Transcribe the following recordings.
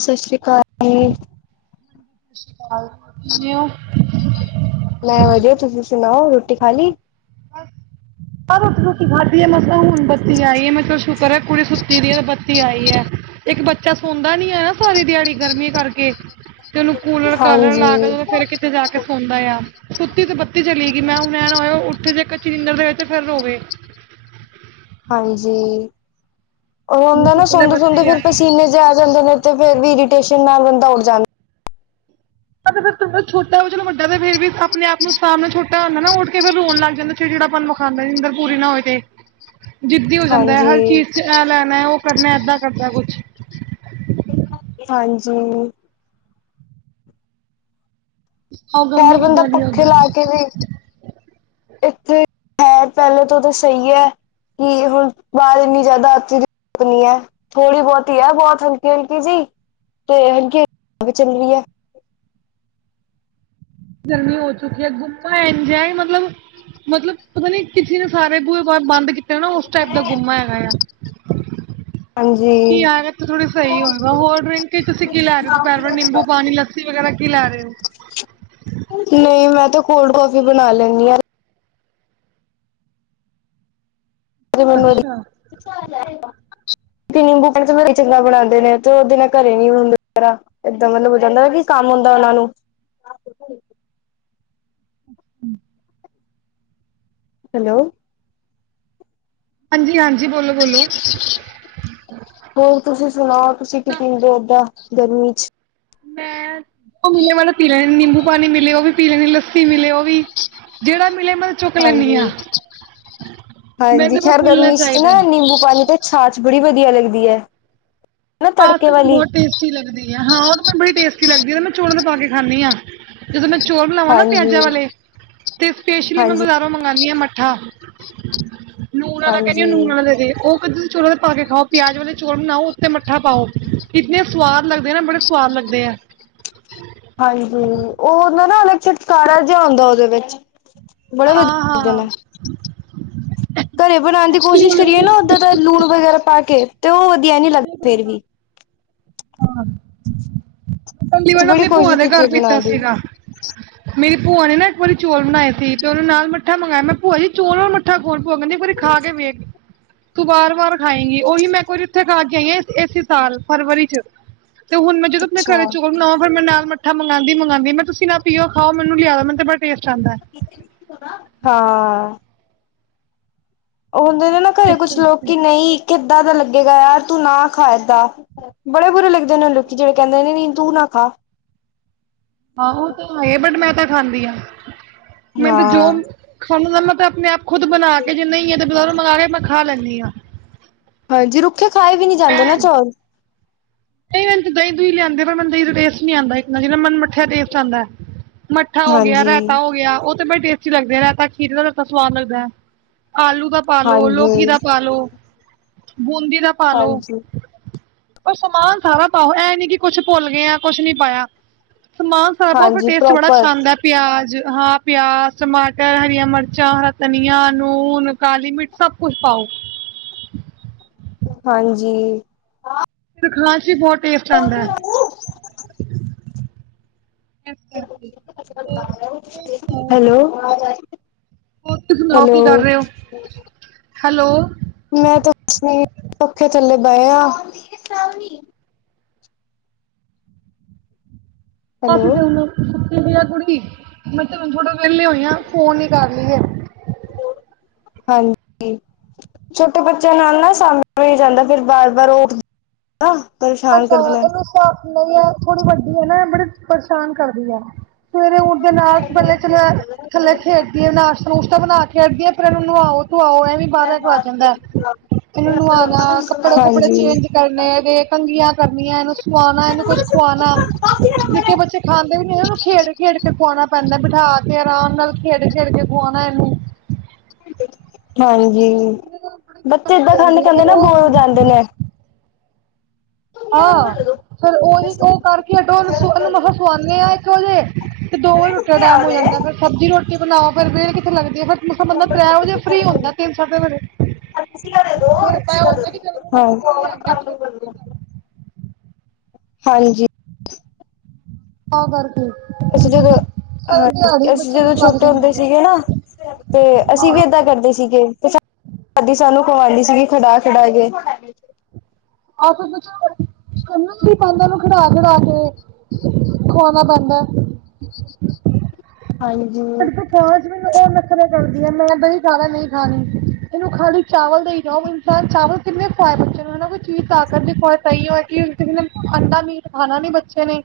ਸਸ਼੍ਰੀ ਕਾਲ। ਹੂੰ। ਸਸ਼ੀ ਕਾਲ। ਕਿਵੇਂ ਹੋ? ਮੈਂ ਵਧੀਆ, ਤੁਸੀਂ ਸੁਣਾਓ ਰੋਟੀ ਖਾਲੀ? ਹੂੰ। ਆ ਰੋਟੀ- ਰੁਟੀ ਖਾਧੀ ਏ, ਮਸਾ ਹੁਨ ਬੱਤੀ ਆਈ ਏ ਮੈਂ ਚਲੋ ਸ਼ੁਕਰ ਐ ਕੁੜੀ ਸੁੱਤੀ ਦੀ ਏ ਬੱਤੀ ਆਈ ਐ। ਇੱਕ ਬੱਚਾ ਸੌਦਾ ਨੀ ਐ ਨਾ ਸਾਰੀ ਦਿਆੜੀ ਗਰਮੀ ਕਰਕੇ। ਤੇ ਉਨੂੰ ਕੂਲਰ -ਕਾਲਰ ਲਾ ਕੇ ਹਾਂਜੀ, ਦੇਂ ਤੇ ਫੇਰ ਕਿਤੇ ਜਾ ਕੇ ਸੌਂਦਾ ਯਾਂ। ਸੁੱਤੀ ਤੇ ਬੱਤੀ ਚਲੀ ਗੀ, ਮੈਂ ਹੁਨ ਐ ਨਾ ਹੋਏ ਉੱਠੇ ਜੇ ਕੱਚੀ ਨੀਂਦਰ ਦੇ ਹੋਏ ਤੇ ਫੇਰ ਰੋਵੇ। ਹਾਂਜੀ, ਓ ਮੈਨੂੰ ਹੁੰਦਾ ਨਾ ਸ਼ੁਕਰ ਹੈ ਸੌਂਦੇ- ਸੁੰਦੇ ਬੱਤੀ ਆਈ ਫੇਰ ਹੈ। ਪਸੀਨੇ ਜੇ ਆ ਜਾਂਦੇ ਨੇ ਤੇ ਫੇਰ ਵੀ ਇਰੀਟੇਸ਼ਨ ਨਾਲ ਬੰਦਾ ਉੱਠ ਜਾਂਦੈ। ਹਾਂ ਤੇ ਫੇਰ ਤੇ ਫੇਰ ਛੋਟਾ ਓ, ਚਲੋ ਵੱਡਾ ਤੇ ਫਿਰ ਵੀ ਅਪਨੇ ਆਪ ਨੂੰ ਸਾਂਭ ਲੈ, ਛੋਟਾ ਹੁੰਦਾ ਨਾ ਓ ਉੱਠ ਕੇ ਫੇਰ ਰੋਨ ਲੱਗ ਜਾਂਦੈ। ਚਿੜ - ਚਿੜਾਪਨ ਵੋਖਾਂਦੈ ਨੀਂਦਰ ਪੂਰੀ ਨਾ ਹੋਏ ਤੇ ਜਿੱਦੀ ਹੋ ਜਾਂਦੈ ਹਾਂਜੀ, ਹਰ ਚੀਜ਼ ਚ ਐ ਲੈਨੈ ਓ ਕਰਨੈ ਐਦਾਂ ਕਰਦੈ ਕੁਛ। ਹਾਂਜੀ। ਆਓ ਖੈਰ ਗਰਮੀ ਬੰਦਾ ਕਿੱਦਾਂ ਦੀ ਹੈ ਪੱਖੇ ਉੱਧਰ ਲਾ ਕੇ ਵੀ ਇੱਥੇ। ਹੈ ਪਹਿਲੇ ਤੋਂ ਤਾਂ ਸਹੀ ਹੈ ਕਿ ਹੁਣ ਬਾਹਰ ਇੰਨੀ ਜ਼ਿਆਦਾ [unintelligible] ਨਹੀਂ ਐ। ਥੋੜ੍ਹੀ ਬਹੁਤੀ ਐ ਬਹੁਤ ਹਲਕੀ ਹਲਕੀ ਜੀ ਤੇ ਹਲਕੀ ਚੱਲ ਹਵਾ ਵੀ ਚਲੀ ਐ ਗਰਮੀ ਹੋ ਚੁੱਕੀ ਹੈ ਗੁੰਮਾ ਐੰਜੋਏ ਮਤਲਬ। ਮਤਲਬ ਪਤਾ ਨੀ ਕਿਸੇ ਨੇ ਸਾਰੇ ਬੂਹੇ ਬੰਦ ਕੀਤੇ ਨਾ ਉਸ ਟਾਈਪ ਦਾ ਗੁੰਮਾ ਹੈਗਾ ਆ। ਕੀ ਹਾਂਜੀ, ਆਦਤ ਤੇ ਥੋੜ੍ਹੀ ਸਹੀ ਹੋਵੇ ਹੋਰ ਡਰਿੰਕ ਤੁਸੀਂ ਕੀ ਲੈ ਰਹੇ ਹੋ ਦੁਪਹਿਰ ਵ ਨਿੰਬੂ ਪਾਣੀ ਲੱਸੀ ਵਗੈਰਾ ਕੀ ਲੈ ਰਹੇ ਹੋ। ਨਹੀਂ ਮੈਂ ਤੇ ਕੋਲਡ ਕੌਫੀ ਬਣਾ ਲੈਨੀ ਆ। [inaudible] ਅੱਛਾ ਨਿੰਬੂ ਪਾ ਚੰਗਾ ਬਣਾਉਂਦੇ ਨੇ ਤੇ ਉਹਦੇ ਨਾਲ ਘਰੇ ਨੀ ਹੁੰਦੇ। ਏਦਾਂ ਮਤਲਬ ਹੋ ਜਾਂਦਾ ਕੀ ਕੰਮ ਹੁੰਦਾ ਉਹਨਾਂ ਨੂੰ [unintelligible] ਹੂੰ ਹੈਲੋ! ਹਾਂਜੀ ਹਾਂਜੀ ਬੋਲੋ ਬੋਲੋ ਹੋਰ ਤੁਸੀਂ ਸੁਣਾਓ ਤੁਸੀਂ ਕਿ ਨਾ ਪੀਂਦੇ ਦਾਂ ਗਰਮੀ ਚ? ਮੈਂ ਉਹ [unintelligible] ਨਿੰਬੂ- ਪਾਣੀ ਮਿਲੇ ਉਹ ਵੀ ਪੀ ਲੈਣੀ ਲੱਸੀ ਮਿਲੇ ਉਹ ਵੀ ਜਿਹੜਾ ਮਿਲੇ ਮਤਲਬ ਹਾਂਜੀ ਹਾਂਜੀ, ਮੈਨੂੰ ਤਾਂ ਬਸ ਖੈਰ ਮਿਲਣਾ ਗਰਮੀ ਚ ਚਾਹੀਦਾ ਨਾ ਹੈ ਨਿੰਬੂ ਪਾਣੀ ਤਾਂ ਛਾ ਚ ਬੜੀ ਵਧੀਆ ਲੱਗਦੀ ਐ। ਆਹ ਤੇ ਮੈਨੂੰ ਬਹੁਤ ਟਸਟੀ ਲੱਗਦੀ ਹੈ, ਹਾਂ ਉਹ ਮੈੂੰ ਬੜੀ ਟੇਸਟੀ ਲੱਗਦੀ ਮੈਂ ਚੋਲਾਂ ਚ ਪਾ ਕੇ ਖਾਂਦੀ ਹਾਂ। ਜਦੋਂ ਮੈਂ ਚੋਲ ਬਣਾਵਾਂ ਨਾ ਹਾਂਜੀ ਪਿਆਜਾਂ ਵਾਲੇ ਤੇ ਸਪੇਸ਼ਲੀ ਮੈਂ ਹਾਂਜੀ ਮੰਗਵਾਉਂਦੀ ਹਾਂ ਮੱਠਾ ਨੂਨ ਵਾਲਾ ਕਹਿੰਦੀ ਆਂ ਨੂਨ ਹਾਂਜੀ ਵਾਲਾ ਦੇ ਦੇ ਉਹ ਕ ਚੂਰਨ ਪਾ ਕੇ ਖਾਓ ਪਿਆਜ ਵਾਲੇ ਚੋਲ ਬਣਾਓ ਉੱਤੇ ਮੱਠਾ ਪਾਓ ਇੰਨੇ ਸਵਾਦ ਲਗਦੇ ਨਾ ਬੜੇ ਸਆਦ ਲਗਦੇ ਆ। ਹਾਂਜੀ ਉਹਦਾ ਨਾ ਅ [unintelligible] ਜਿਹਾ ਹੁੰਦਾ ਉਹਦੇ ਵਿੱਚ। ਬੜੇ ਹਾਂ ਬਦੇ ਹਾਂ ਨੇ। ਘਰੇ ਬਣਾਉਣ ਦੀ ਪਹਿਲੀ ਕੋਸ਼ਿਸ਼ ਵਾਰ ਕਰੀਏ ਨਾ ਓਦਾਂ ਦਾ ਲੂਣ ਵਗੈਰਾ ਪਾ ਕੇ ਤੇ ਉਹ ਵਧੀਆ ਨੀ ਨਹੀਂ ਲੱਗਦਾ ਫੇਰ ਬਣ ਵੀ ਹਾਂ [unintelligible] [inaudible] ਅਸੀਂ ਵੱਲ ਬੜੀ ਆਪਣੀ ਭੂਆ ਕੋਸ਼ਿਸ਼ ਦੇ ਕੀਤੀ ਘਰ ਹੈ ਪੀਤਾ ਬਣਾਉਣ ਦੀ ਸੀਗਾ। ਮੇਰੀ ਭੂਆ ਨੇ ਨਾ ਇੱਕ ਵਾਰੀ ਚੌਲ ਬਣਾਏ ਸੀ ਤੇ ਉਹਨੇ ਨਾਲ ਮੱਠਾ ਮੰਗਾਇਆ। ਮੈਂ ਭੂਆ ਜੀ ਚੋਲ ਵ ਮੱਠਾ ਕੌਣ ਭੂਆ ਕਹਿੰਦੀ ਖਾ ਕੇ ਵੇਖ, ਤੂੰ ਵਾਰ ਵਾਰ ਖਾਏਂਗੀ ਉਹੀ ਮੈਂ ਕੋ ਵ ਉਥੇ ਖ ਕੇ ਆਈ ਹਾਂ ਇਸੇ ਸਾਲ ਫਰਵਰੀ ਚ ਤੇ ਹੁਣ ਮੈਂ ਜਦੋਂ ਆਪਣੇ ਘਰੇ ਅੱਛਾ ਚੋਲ ਬਣਾਵਾਂ ਫਿਰ ਮੈਂ ਨਾਲ ਥ ਮੰਉਦੀ ਮੰਗਉਂਦੀ ਮ ਤੁਸੀਂ ਨਾ ਪੀਓ ਖਾ ਮੈਨੂੰ ਲਿਆ ਮੈਨੂੰ ਬੜਾ ਟਸਟ ਆਉਦਾ। ਹਾਂ। ਉਹ ਹੁੰਦੇ ਨੇ ਨਾ ਘਰੇ ਕੁਛ ਲੋਕ ਕਿ ਨਹੀਂ ਕਿੱਦਾਂ ਦਾ ਲੱਗੇਗਾ ਯਾਰ ਤੂੰ ਨਾ ਖਾਂ ਏਦਾ। ਬੜੇ ਬੁਰੇ ਲੱਗਦੇ ਉਹ ਲੋਕੀ ਜਿਹੜੇ ਕਹਿੰਦੇ ਨੇ ਨਾਂ ਤੂੰ ਨਾ ਖਾ। ਹਾਂ ਉਹ ਤਾਂ ਹੈ ਬਟ ਮੈਂ ਤਾਂ ਖਾਂਦੀ ਹਾਂ ਮੈਂ ਤੇ ਜੋ ਹਾਂ ਖਾਂ [inaudible] ਮੈਂ ਤਾਂ ਆਪਣੇ ਆਪ ਖੁਦ ਬਣਾ ਕੇ ਜੇ ਨਹੀਂਏ ਤੇ ਬ ਮੰਗਾ ਕੇ ਮੈਂ ਖਾ ਲੈਂਦੀ ਹਾਂ। ਹਾਂਜੀ ਰੁੱਖੇ ਖਾਏ ਵੀ ਨੀ ਮੈਂ ਜਾਂਦੇ ਨਾ ਚੌਲ। ਨਹੀਂ ਦਹੀਂ ਦੂਈ ਲਿਆਂਦੇ ਪਰ ਮਨ ਦਹੀਂ ਦਾ ਟੇਸਟੀ ਆਉਂਦਾ ਜ ਮਨ ਉੱਥੇ ਦੇਖ ਆਉਂਦਾ ਮੱਠਾ ਹੋ ਗਿਆ, ਹਾਂਜੀ ਰਏਤਾ ਹੋ ਗਿਆ ਬੜੀ ਟੇਸਟੀ ਲੱਗਦੇ ਰਾ ਤਾਂ ਖੀਰ ਦਾ ਸਵਾਦ ਲੱਗਦਾ ਹੈ ਆਲੂ ਦਾ ਪਾਲੋ ਲੋਕੀ ਹਾਂਜੀ ਦਾ ਪਾਲੋ ਬੂੰਦੀ ਦਾ ਪਾ ਲੋ ਹਾਂਜੀ। ਪਰ ਸਮਾਨ ਸਾਰਾ ਪਾਓ ਐ ਨੀ ਕਿ ਕੁੱਛ ਭੁੱਲ ਗਿਆ ਕੁੱਛ ਨੀ ਪਾਇਆ। ਸਮਾਨ [unintelligible] ਹਾਂਜੀ ਟੇਸਟ ਬੜਾ ਪ੍ਰੋਪਰ ਅੱਛਾ ਆਂਦਾ। ਪਿਆਜ਼ ਹਾਂ ਪਿਆਜ਼, ਟਮਾਟਰ, ਹਰੀਆਂ ਮਿਰਚਾਂ, ਹਰਾ ਧਨੀਆ, ਨੂਣ, ਕਾਲੀ ਮਿਰਚ ਸਭ ਕੁਛ ਪਾਓ। ਹਾਂਜੀ। ਫੇਰ ਖਾਨ ਚ ਬਹੁਤ ਟੇਸਟ ਆਂਦਾ ਐ। ਇਸ ਕਰਕੇ ਹੋਰ ਤੁਸੀਂ ਸੁਣਾਓ ਹੈਲੋ। ਹੋਰ ਤੁਸੀਂ ਸੁਣਾਓ ਹੈਲੋ, ਕੀ ਕਰ ਰਹੇ ਹੋ? ਹੈਲੋ ਮੈਂ ਤੁ ਪੱਖੇ ਥੱਲੇ ਬਹਿ ਯਾ। ਹੈਲੋ ਕਾਫੀ ਤੇ ਹੁ ਸੁੱਤੀ ਦੀ ਏ ਕੁੜੀ, ਮੈਂ ਤੁ ਥੋੜਾ ਵਿਹਲੇ ਹੋਈ ਆ ਫੋਨ ਹੀ ਕਰ ਲਈਏ। ਹਾਂਜੀ। ਛੋਟੇ ਬੱਚਿਆਂ ਨਾਲ ਨਾ ਸਾਮਿਲ ਜਾਂਦਾ ਫਿਰ ਬਾਰ ਵਾਰ ਉਹ ਨਾ ਪਰੇਸ਼ਾਨ ਕਰਦੇ ਨੇ। ਇਹਨੂੰ ਨਹੀਂ ਹੈ ਥੋੜੀ ਵੱਡੀ ਐ ਨਾ ਬੜੇ ਪਰੇਸ਼ਾਨ ਕਰਦੀ ਐ। ਸਵੇਰੇ ਉੱਠਦੇ ਨਾਲ ਬਲਬ ਚਲਿਆ ਥੱਲੇ ਖੇਡਦੀ ਨਾਸ਼ਤਾ ਨੂਸ਼ਤਾ ਬਣਾ ਕੇ ਹਟਦੀ ਆ ਫੇਰ ਇਹਨੂੰ ਨੁਵਾਓ ਧਆਓ ਐ ਵੀ ਬਾਰਾ ਇਕ ਵੱਜ ਜਾਂਦਾ ਇਹਨੂੰ ਨੁਆਉਣਾ ਕੱਪੜੇ ਕੁਪੜੇ ਹਾਂਜੀ, ਚੇਂਜ ਕਰਨੇ ਇੱਦੇ। ਕੰਗੀਆਂ ਕਰਨੀਆਂ, ਇਹਨੂੰ ਸਵਾਉਣਾ, ਇਹਨੂੰ ਕੁੱਛ ਖਵਾਉਣਾ, ਨਿੱਕੇ ਬੱਚੇ ਖਾਂਦੇ ਵੀ ਨਹੀਂ ਉਹਨੂੰ ਖੇਡ ਕੇ ਖੇਡ ਕੇ ਖੁਵਾਉਣਾ ਪੈਂਦਾ ਬਿਠਾ ਕੇ ਆਰਾਮ ਨਾਲ ਖੇਡ ਖੇਡ ਕੇ ਖਵਾਉਣਾ ਇਹਨੂੰ। ਹਾਂਜੀ, ਇਹਨੂੰ ਬੜੀ ਦਿੱਕਤ ਬੱਚੇ ਏਦਾਂ ਹੋ ਖਾਂਦੇ ਜਾਂਦੀ ਹੈ ਖਾਂਦੇ ਫਿਰ ਨਾ ਉਹ ਬੋਤ ਜਾਂਦੇ ਨੇ। ਆਹ ਫੇਰ ਉਹੀ ਉਹ ਕਰਕੇ ਹੱਟੋ ਮ ਸਵਾ ਇੰਨੂੰ ਮੱਸਾ ਸਵਾਨੀ ਆ ਇਕ ਵਜੇ। ਤੇ ਦੋ ਵਜੇ ਰੋਟੀ ਦਾ ਟੈਮ ਹੋ ਜਾਂਦਾ ਫਿਰ ਸਬਜ਼ੀ ਰੋਟੀ ਬਣਾਓ। ਫੇਰ ਵੇਲ ਕਿੱਥੇ ਲਗਦੀ ਫੇਰ ਮੱਸਾ ਬੰਦਾ ਤੱਰੇਹ ਵਜੇ ਫ੍ਰੀ ਹੁੰਦਾ, ਤਿੰਨ ਸਾਡੇ ਵਜੇ ਫਿਰ ਤਾਂ ਹੁੰਦਾ ਕਿ ਚਲ ਹੁਣ ਅਸੀਂ ਵੇਲੇ ਆ ਗਿਆ ਛੇ ਕੁ ਵਜੇ ਤੱਕ [unintelligible] ਹਾਂਜੀ। ਤਾਹ ਕਰਕੇ। ਅਸੀਂ ਜਦੋਂ ਸਾਰੀ ਹਾਂਜੀ ਦਿਹਾੜੀ ਅਸੀਂ ਬੱਚੇ ਜਦੋਂ ਨੂੰ ਲੱਗ ਛੋਟੇ ਹੁੰਦੇ ਜਾਂਦੀ ਹੈ ਸੀਗੇ ਨਾ। ਤੇ ਅਸੀਂ ਹਾਂ ਵੀ ਏਦਾਂ ਆ ਕਰਦੇ ਸੀਗੇ ਤੇ ਸਾਡ ਦਾਦੀ ਸਾਨੂੰ ਕਵਾਉਂਦੀ ਸੀਗੀ ਖਡਾ ਖਡਾ ਕੇ। ਆਹ ਕਰਨਾ ਵੀ ਪੈਂਦਾ ਉਹਨੂੰ ਖਡਾ ਖਡਾ ਕੇ। ਖਵਾਉਣਾ ਪੈਂਦਾ। ਹਾਂਜੀ। ਸਾਂਜ ਮੈਨੂੰ ਏ ਨਖਰੇ ਕਰਦੀ ਐ ਮੈਂ ਦਹੀ ਖਾ ਲੇ ਨਹੀਂ ਖਾਣੀ। ਇਹਨੂੰ ਖਾਲੀ ਚਾਵਲ ਦਈਂ ਜਾਓ, ਇਨਸਾਨ ਚਾਵਲ ਕਿੰਨੇ ਖਵਾਏ ਬੱਚੇ ਨੂੰ, ਹੇਨਾ ਬਈ ਕੋਈ ਚੀਜ਼ ਤਾਕਤ ਦੀ ਖਵਾਏ ਤਾਹੀਓਂ ਹੈ ਕਿ ਅੰਡਾ ਮੀਟ ਖਾਣਾ ਨੀ ਬੱਚੇ ਨੇ,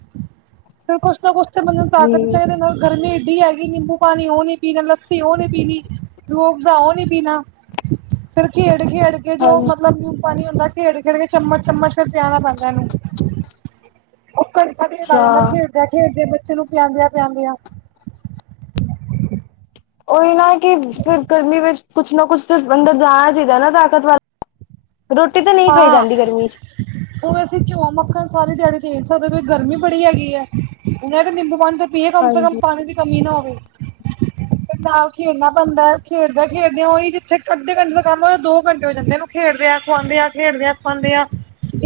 ਫੇਰ ਕੁਛ ਨਾ ਕੁਛ ਤੇ ਬੰਦੇ ਨੂ ਜੀ, ਤਾਕਤ ਚਾਹੀਦੀ ਨਾਲ ਗਰਮੀ ਇੱਡੀ ਹੈ। ਨਿੰਬੂ ਪਾਣੀ ਉਹ ਨੀ ਪੀਣਾ ਲੱਸੀ ਉਹ ਨੀ ਪੀਣੀ ਰੂਹਾਫ਼ਜ਼ਾਂ ਉਹ ਨੀ ਪੀਣਾ। ਫੇਰ ਖੇਡ ਖੇਡ ਕੇ ਜੋ ਹਾਂਜੀ, ਮਤਲਬ ਨੂੰਨ ਪਾਣੀ ਹੁੰਦਾ ਖੇਡ ਖੇਡ ਕੇ ਚਮਚ ਚਮਚ ਫੇਰ ਪਿਆਣਾ ਪੈਂਦਾ ਇਹਨੂੰ। ਘੰਟਾ ਤੇ ਲਗ ਜਾਂਦਾ ਅੱਛਾ। ਖੇਡਦਿਆਂ-ਖੇਡਦੇਆਂ ਬੱਚੇ ਨੂੰ ਪਿਆਦਿਆਂ-ਪਿਆਦਿਆਂ। [inaudible] ਉਹੀ ਨਾ ਕਿ ਫਿਰ ਗਰਮੀ ਵਿੱਚ ਕੁਛ ਨਾ ਕੁਛ ਤੇ ਅੰਦਰ ਜਾਣਾ ਚਾਹੀਦਾ ਐ ਨਾ ਤਾਕਤ ਵਾ [inaudible] ਰੋਟੀ ਤਾਂ ਨਹੀਂ ਖਾਈ ਹਾਂ ਜਾਂਦੀ ਗਰਮੀ ਚ। ਉਹ ਵੈਸੇ ਕਯੋ ਮੱਖਣ ਸਾਰੇ ਦਿਹਾੜੀ ਦੇ ਨੀ ਸਕਦੇ ਹੋ ਗਰਮੀ ਬੜੀ ਹੈਗੀ ਐ। ਇਹ ਤੇ ਨਿੰਬੂ ਪਾਣੀ ਦੇ ਪੀਏ ਕਮ ਸੇ ਕਮ ਹਾਂਜੀ ਪਾਣੀ ਦੀ ਕਮੀ ਨਾ ਹੋਵੇ। ਨਾਲ ਖੇਡਣਾ ਪੈਂਦੈ। ਖੇਡਦਿਆਂ-ਖੇਡਦਿਆਂ ਓਹੀ ਜਿੱਥੇ ਅੱਧੇ ਘੰਟੇ ਦਾ ਕੰਮ ਹੋਏ, ਦੋ ਘੰਟੇ ਹੋ ਜਾਂਦੇ ਨੇ। ਖੇਡਦੇਆਂ-ਖਵਾਂਦਿਆਂ, ਖੇਡਦੇਆਂ-ਖਵਾਂਦਿਆਂ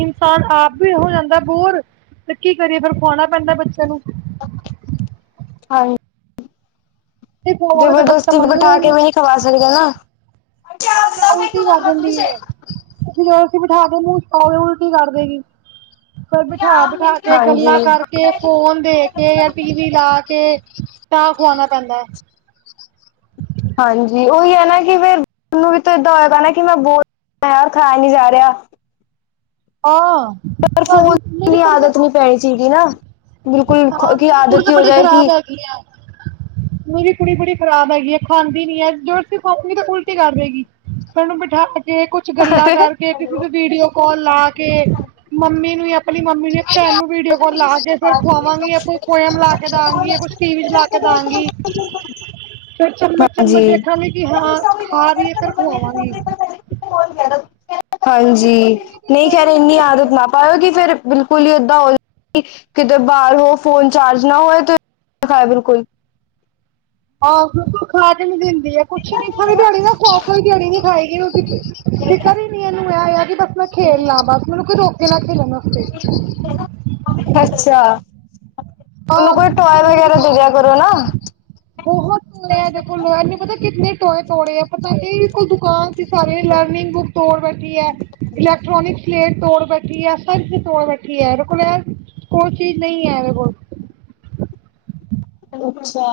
ਇਨਸਾਨ ਆਪ ਵੀ ਹੋ ਜਾਂਦੈ ਬੋਰ ਤੇ ਕੀ ਕਰੀਏ ਫੇਰ ਖਵਾਣਾ ਪੈਂਦੈ ਬੱਚੇ ਨੂੰ। [unintelligible] ਜੇ ਖਵਾਵਾਂਗੇ ਤਾਂ ਬੱਚਾ ਜਬਰਦਸਤੀ ਮੰਗੇਗਾ ਬਿਠਾ ਹੀ ਕੇ ਵੀ ਨੀਂ ਖਵਾ ਸਕਦੇ ਨਾ। ਨਾ-ਨਾ, ਉਲਟੀ ਕਰ ਦੇਂਦੀ ਏ। ਜਬਰਦਸਤੀ ਬਿਠਾ ਦੇ ਮੂੰ ਚ ਪਾਓ, ਉਲਟੀ ਕਰ ਦੇਗੀ। ਫੇਰ ਬਿਠਾ-ਬਿਠਾ ਕੇ, ਹਾਂਜੀ ਗੱਲਾਂ ਕਰਕ ਤੇ ਫੋਨ ਦੇ ਕੇ ਯਾ ਟੀ ਵੀ ਲਾ ਕੇ ਤਾਂ ਖਵਾਣਾ ਪੈਂਦੈ। ਹਾਂਜੀ! ਓਹੀ ਹੈ ਨਾ ਕਿ ਫੇਰ ਮੈਨੂੰ ਵੀ ਤੇ ਏਦਾਂ ਹੋ ਜਾਣੇ ਕਿ ਮੈਂ ਬੋਤ [inaudible] ਖਾਯਾ ਨੀ ਜਾ ਰਿਹਾ। ਆਂ! ਪਰ ਫੋਨ ਇੰਨੀ ਆਦਤ ਨੀ ਪੈਣੀ ਚਾਈਦੀ ਨਾ! ਬਿਲਕੁਲ ਹਾਂ ਕੀ ਮੇਰੀ ਕੁੜੀ ਆਦਤ ਹੀ ਤਾਂ ਹੋ ਬੜੀ ਜਾਏ ਖ਼ਰਾਬ ਕਿ [unintelligible] ਮੇਰੀ ਕੁੜੀ ਬੜੀ ਖਰਾਬ ਹੈਗੀ ਏ, ਖਾਂਦੀ ਨੀ ਹੈ। ਜਬਰਦਸਤੀ ਖਵਾਓ, ਨੀ ਤੇ ਉਲਟੀ ਕਰ ਦੇਗੀ। ਏਨੂੰ ਬਿਠਾ ਕੇ ਕੁਛ ਝ ਗੱਲਾਂ ਕਰਕੇ, ਕਿਸੇ ਦੇ ਵੀਡੀਓ ਕੋਲ ਲਾ ਕੇ, ਮੰਮੀ ਨੂੰ ਯਾ ਲੀ ਮੰਮੀ ਨੇ ਭੈਣ ਨੂੰ ਵੀਡੀਓ ਕੋਲ ਲਾ ਕੇ ਫੇਰ ਖਵਾਂਗੀ ਯਾ ਕੋਈ ਪੋਇਮ ਲਾ ਕੇ ਦਾਂਗੀ ਯਾ ਕੁਛ ਟੀਵੀ ਚ ਲਾ ਕੇ ਦਾਂਗੀ। ਫੇਰ ਹਾਂਜੀ ਚੱਮਚ-ਚੱਮਚ ਵੇਖਾਂਗੀ ਕਿ ਹਾਂ ਖਾ ਰੀ ਏ ਫੇਰ ਖਵਾਵਾਂਗੀ। ਹਾਂਜੀ, ਨਈਂ ਸਾਰੇ ਖੈਰ ਰੋਟੀ ਇੰਨੀ ਖਾਂਦੇ ਆਦਤ ਜੀ ਨਾ ਪਾਏਓ ਕਿ ਫੇਰ ਬਿਲਕੁਲ ਹੀ ਏਦਾਂ ਹੋ ਜੇ ਕਿ ਕਿਤੇ ਬਾਹਰ ਹੋ ਫੋਨ ਚਾਰਜ ਨਾ ਹੋਏ ਤੇ [inaudible] ਖਾਏ ਬਿਲਕੁਲ। ਆਹੋ ਖਾ ਕੇ ਨੀ ਦਿੰਦੀ ਐ। ਕੁਛ ਨੀ, ਪੂਰੀ ਦਿਆੜੀ ਨਾ ਸਾਰੀ-ਸਾਰੀ ਦਿਆੜੀ ਨੀ ਖਾਏਗੀ ਰੋਟੀ। ਫ਼ਿਕਰ ਈ ਨੀ ਐਨੂੰ, ਐ ਯਾ ਕਿ ਬਸ ਮੈਂ ਖੇਲ ਲਾਂ ਬਸ, ਮੈਨੂੰ ਕੋਈ ਰੋਕੇ ਨਾ ਖੇਲਣ ਆਸਤੇ। ਅੱਛਾ! ਆਹ ਓਨੂੰ ਕੋਈ ਟੋਏ ਖਿਲਾਓ ਵਗੈਰਾ ਜਿੰਨਾ ਦੇ ਦਿਆ ਮਰਜ਼ੀ ਕਰੋ ਨਾ। ਬਹੁਤ ਟੋਇ ਐ ਐਦੇ ਕੋਲ, ਐ ਨੀ ਪਤਾ ਕਿੰਨੇ ਟੋਏ ਤੋੜੇ ਆ ਪਤਾ ਏਦੇ ਕੋਲ ਦੁਕਾਨ ਸਾਰੇ ਲਰਨਿੰਗ ਬੁੱਕ ਤੋੜ ਬੈਠੀ ਐ, ਇਲੈਕਟ੍ਰੋਨਿਕਸ ਪਲੇਟ ਤੋੜ ਬੈਠੀ ਐ, ਸਭ ਕਿਛ ਤੋੜ ਬੈਠੀ ਐ, ਇਹਰੇ ਕੋਲ ਐ ਕੋਈ ਚੀਜ਼ ਨਈ ਐ ਐਦੇ ਕੋਲ। ਅੱਛਾ!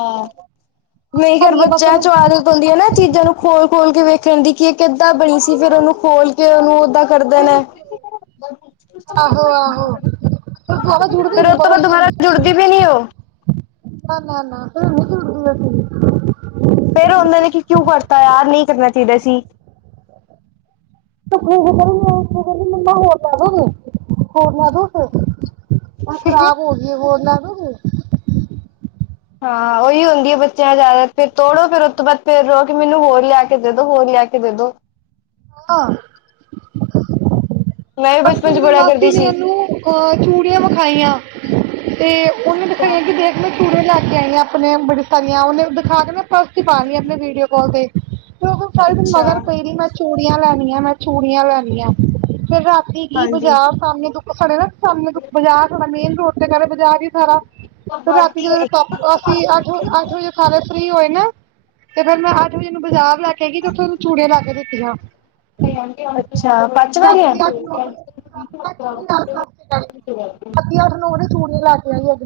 ਨਈ ਪਤਾ ਖੈਰ ਨੀ ਹੈ ਬਸ ਬੱਚਾ ਚ ਉਹਨੂੰ ਆਦਤ ਹੁੰਦੀ ਐ ਨਾ ਚੀਜ਼ਾਂ ਨੂੰ ਖੋਲ ਖੋਲ ਕੇ ਵੇਖ ਖਣ ਦੀ ਕਿ ਇਹ ਕਿੱਦਾਂ ਬਣੀ ਸੀ, ਫੇਰ ਹਾਂ ਓਨੂੰ ਖੋਲ ਕੇ ਓਨੂੰ ਓਦਾਂ ਕਰਦੇ ਨੇ। ਬਿਲਕੁਲ ਆਹੋ ਆਹੋ ਪਰ ਦੁਬਾਰਾ ਜੁੜਦੀ ਫੇਰ ਓਤੋਂ ਬਾਦ ਦੁਬਾਰਾ ਜੁੜਦੀ ਵੀ ਨੀ ਓ। ਨਾ-ਨਾ-ਨਾ ਫ਼ੇਰ ਨੀਂ ਜੂੜਦੀ ਓ ਚੀਜ। ਫੇਰ ਓਨਾਂ ਨੇ ਕਿ-ਕਿਯੂੰ ਕਰਤਾ ਯਾਰ, ਨਈ ਕਰਨਾ ਚਾਈਦਾ ਸੀ। [unintelligible] ਹੋਰ ਲੈਂ ਦੋਗੇ! ਐ ਖਰਾਬ ਹੋ ਗਈ ਐ, ਹੋਰ ਲੈ ਦੋਗੇ? ਹਾਂ ਓਹੀ ਹੁੰਦੀ ਏ ਬੱਚਿਆਂ ਜ਼ਿਆਦਾ ਤਰ, ਤੋੜੋ ਫੇਰ ਉਸ ਤੋਂ ਬਾਦ ਫਿਰ ਰੋਵੋ ਕੇ ਮੈਨੂੰ ਹੋਰ ਲਿਆ ਕੇ ਦੇ ਦੋ, ਹੋਰ ਲਿਆ ਕੇ ਦੇ ਦੋ। ਆ ਮੈਂ ਵੀ ਬਚਪਨ ਚ [unintelligible] ਦੀ ਬੜਾ ਮਾਸੀ ਕਰਦੀ ਨੇ ਸੀ। ਓਨੂੰ ਅ-ਚੂੜੀਆਂ ਵਿਖਾਈਆਂ ਤੇ ਓਨੇ ਦਿਖਾਈਆਂ ਕਿ ਦੇਖ ਲੌ ਚੂੜੀਆਂ ਲੈ ਕੇ ਆਈਂ ਆਂ ਆਪਣੇ ਬੜੀ ਸਾਰੀਆਂ, ਉਹਨੇ ਦਿਖਾ ਕੇ ਨਾ ਪਰਸ ਚ ਪਾ ਲੀਆਂ ਆਪਣੇ ਵੀਡੀਓ ਕਾਲ ਤੇ। ਫਿਰ ਓ ਕੱਲ ਸਾਰਾਂ ਦਿਨ ਮਗਰ ਪਈ ਦੀ, ਮੈਂ ਚੂੜੀਆਂ ਲੈਣੀਐਂ, ਮੈਂ ਚੂੜੀਆਂ ਲੈਣੀਐਂ। ਫੇਰ ਰਾਤੀ ਈ ਬਾਜ਼ਾਰ ਸਾਮਣੇ ਦੁਕ, ਸਾਡੇ ਨਾ ਸਾਮਣੇ ਦੁਕ-ਬਾਜ਼ਾਰ ਸਾਡਾ ਨਾ ਮੇਨ ਰੋਡ ਤੇ ਘਰ ਏ ਬਾਜ਼ਾਰ ਈ ਸਾਰਾ ਤੇ ਰਾਤੀ ਜਦੋਂ ਟੋਪ ਅੱਸੀਂ ਅੱਠ-ਅੱਠ ਵਜੇ ਸਾਰੇ ਫਰੀ ਹੋਏ ਨੇ, ਤੇ ਫੇਰ ਮੈਂ ਅੱਠ ਵਜੇ ਇਨੂੰ ਬਾਜ਼ਾਰ ਲੈ ਕੇ ਕਏਗੀ ਤੇ ਓਥੋਂ ਤੂੰ ਚੂੜੀਆਂ ਲੈ ਕੇ ਦਿੱਤੀਆਂ। ਅੱਛਾ ਪੰਜ ਵਾਰੀ ਆ ਰਾਤੀ ਅੱਠ-ਨੌਂ ਵਜੇ [unintelligible]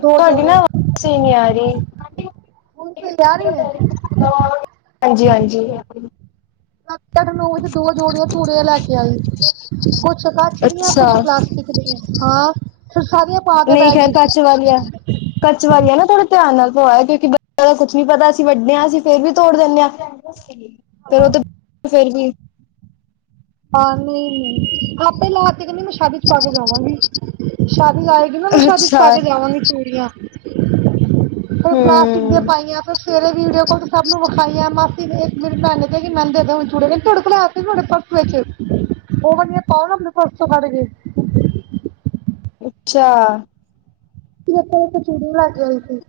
ਦੋ ਜੋੜੇ ਨਾ ਆਵਾਜ਼ ਸਹੀ ਨੀ ਆ ਰਹੀ। ਹੁਣ ਸਹੀ ਆ ਰਹੀ ਐ? ਹਾਂਜੀ ਹਾਂਜੀ। [unintelligible] ਚ ਦੋ ਜੋੜੀਆਂ ਚੂੜੀਆਂ ਲੈ ਕੇ ਆਈ, ਕੁਛ ਕੱਚ ਦੀਆਂ ਅੱਛਾ ਕੁਛ ਪਲਾਸਟਿਕ ਹਾਂ ਫਿਰ ਸਾਰੀਆਂ ਪਾ ਕੇ ਨਹੀਂ ਬਹਿ ਖੈਰ ਗਈ ਕੱਚ ਵਾਲੀ ਆ, ਕੱਚ ਵਾਲੀ ਆ ਨਾ ਥੋੜਾ ਧਿਆਨ ਨਾਲ ਪਵਾਈਓ ਕਿਉਂਕਿ ਦਾ ਕੁਛ ਨੀ ਪਤਾ, ਅਸੀਂ ਵੱਡੇ ਆ ਅਸੀਂ ਫਿਰ ਵੀ ਤੋੜ ਦਿੰਦੇ ਆ, ਫਿਰ ਹਾਂ ਉਹ ਤੇ ਫਿਰ ਵੀ ਹਾਂ ਨਹੀਂ ਲਾ ਤੇ ਲਾ ਤੇ ਕਹਿੰਦੀ ਮੈਂ ਸ਼ਾਦੀ ਚ ਪਾ ਕੇ ਜਾਵਾਂਗੀ, ਸ਼ਾਦੀ ਲਾਇਕ [unintelligible] ਸ਼ਾਦੀ ਚ ਅੱਛਾ ਪਾ ਕੇ ਜਾਵਾਂਗੀ ਚੂੜੀਆਂ। ਕੁਝ ਪਲਾਸਟਿਕ ਦੀਆਂ ਹਮ ਪਾਈਆਂ, ਫਿਰ ਸਵੇਰੇ ਰੇਲ ਦੇਖਿਓ ਸਭ ਨੂੰ ਵਿਖਾਈਆਂ ਮਾ ਇੱਕ ਮੇਰੀ ਭੈਣ ਨੇ ਕਿਹਾ ਮੈਨੂੰ ਦੇ ਤੇ ਚੂੜੀਆਂ [unintelligible] ਵੇਖੇ ਉਹ ਵਾਲੀਆਂ ਪਾਓ ਨਾ ਆਪਣੇ ਪਰਸ ਚੋਂ ਕੱਢ ਕੇ ਅੱਛਾ। ਵੇਖੋ ਵੇਖੋ ਚੂੜੀ ਲੈ ਕੇ ਆਈ ਸੀ।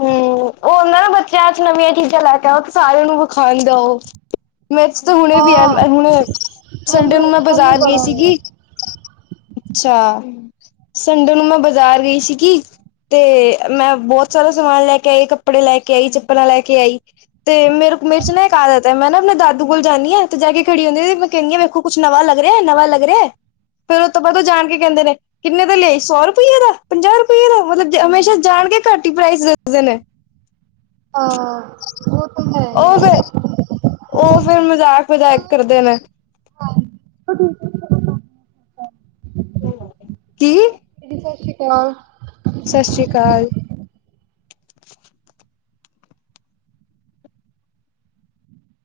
ਹੂੰ,,, ਹੁਣ ਨਾ ਬੱਚਿਆਂ 'ਚ ਨਵੀਆਂ ਚੀਜ਼ਾਂ ਲੈ ਕੇ ਆਓ, ਤੇ ਸਾਰਿਆਂ ਨੂੰ ਵਿਖਾਈ ਜਾਓ। [unintelligible] ਹਾਂ ਆਈ ਸੰਡੇ ਸਾਨੂੰ ਨੂੰ ਮੈਂ ਸਾਨੂੰ ਬਾਜ਼ਾਰ ਬੜਾ ਗਈ ਸੀਗੀ। ਅੱਛਾ, ਸੰਡੇ ਨੂੰ ਮੈਂ ਬਾਜ਼ਾਰ ਗਈ ਸੀਗੀ। ਤੇ ਮੈਂ ਬਹੁਤ ਸਾਰਾ ਸਮਾਨ ਲੈ ਕੇ ਆਈ, ਕੱਪੜੇ ਲੈ ਕੇ ਆਈ ਚੱਪਲਾਂ ਲੈ ਕੇ ਆਈ। ਤੇ ਮੇਰੇ ਕੁ ਮੇਰੇ 'ਚ ਨਾ ਇੱਕ ਆਦਤ ਐ ਮੈਂ ਨਾ ਆਪਣੇ ਦਾਦੂ ਕੋਲ ਜਾਂਦੀ ਆ ਤੇ ਜਾ ਕੇ ਖੜੀ ਹੁੰਦੀ ਤੇ ਮੈਂ ਕਹਦੀ ਹਾਂ ਵੇਖੋ ਕੁੱਛ ਨਵਾਂ ਲੱਗ ਰਿਹਾ ਨਵਾਂ ਲੱਗ ਰਿਹਾ। ਉਸ ਤੋਂ ਬਾਅਦ ਜਾਣ ਕੇ ਕਹਿੰਦੇ ਨੇ ਕਿੰਨੇ ਦਾ ਲੈ ਆਈ, ਸੌ ਰੁਪਈਏ ਦਾ, ਪੰਜਾਹ ਰੁਪਈਏ ਦਾ ਮਤਲਬ ਹਮੇਸ਼ਾ ਜਾਣ ਕੇ ਘੱਟ ਹੀ ਪ੍ਰਾਈਸ ਦੱਸਦੇ ਨੇ। ਹਾਂ ਉਹ ਤਾਂ ਹੈ। ਉਹ ਫੇਰ ਉਹ ਫਿਰ ਮਜ਼ਾਕ -ਮਜ਼ਾਕ ਚਲੋ ਕਰਦੇ ਨੇ [unintelligible] ਕੀ ਦੀਦੀ ਸਤਿ ਸ਼੍ਰੀ ਅਕਾਲ ਸਤਿ ਸ਼੍ਰੀ ਅਕਾਲ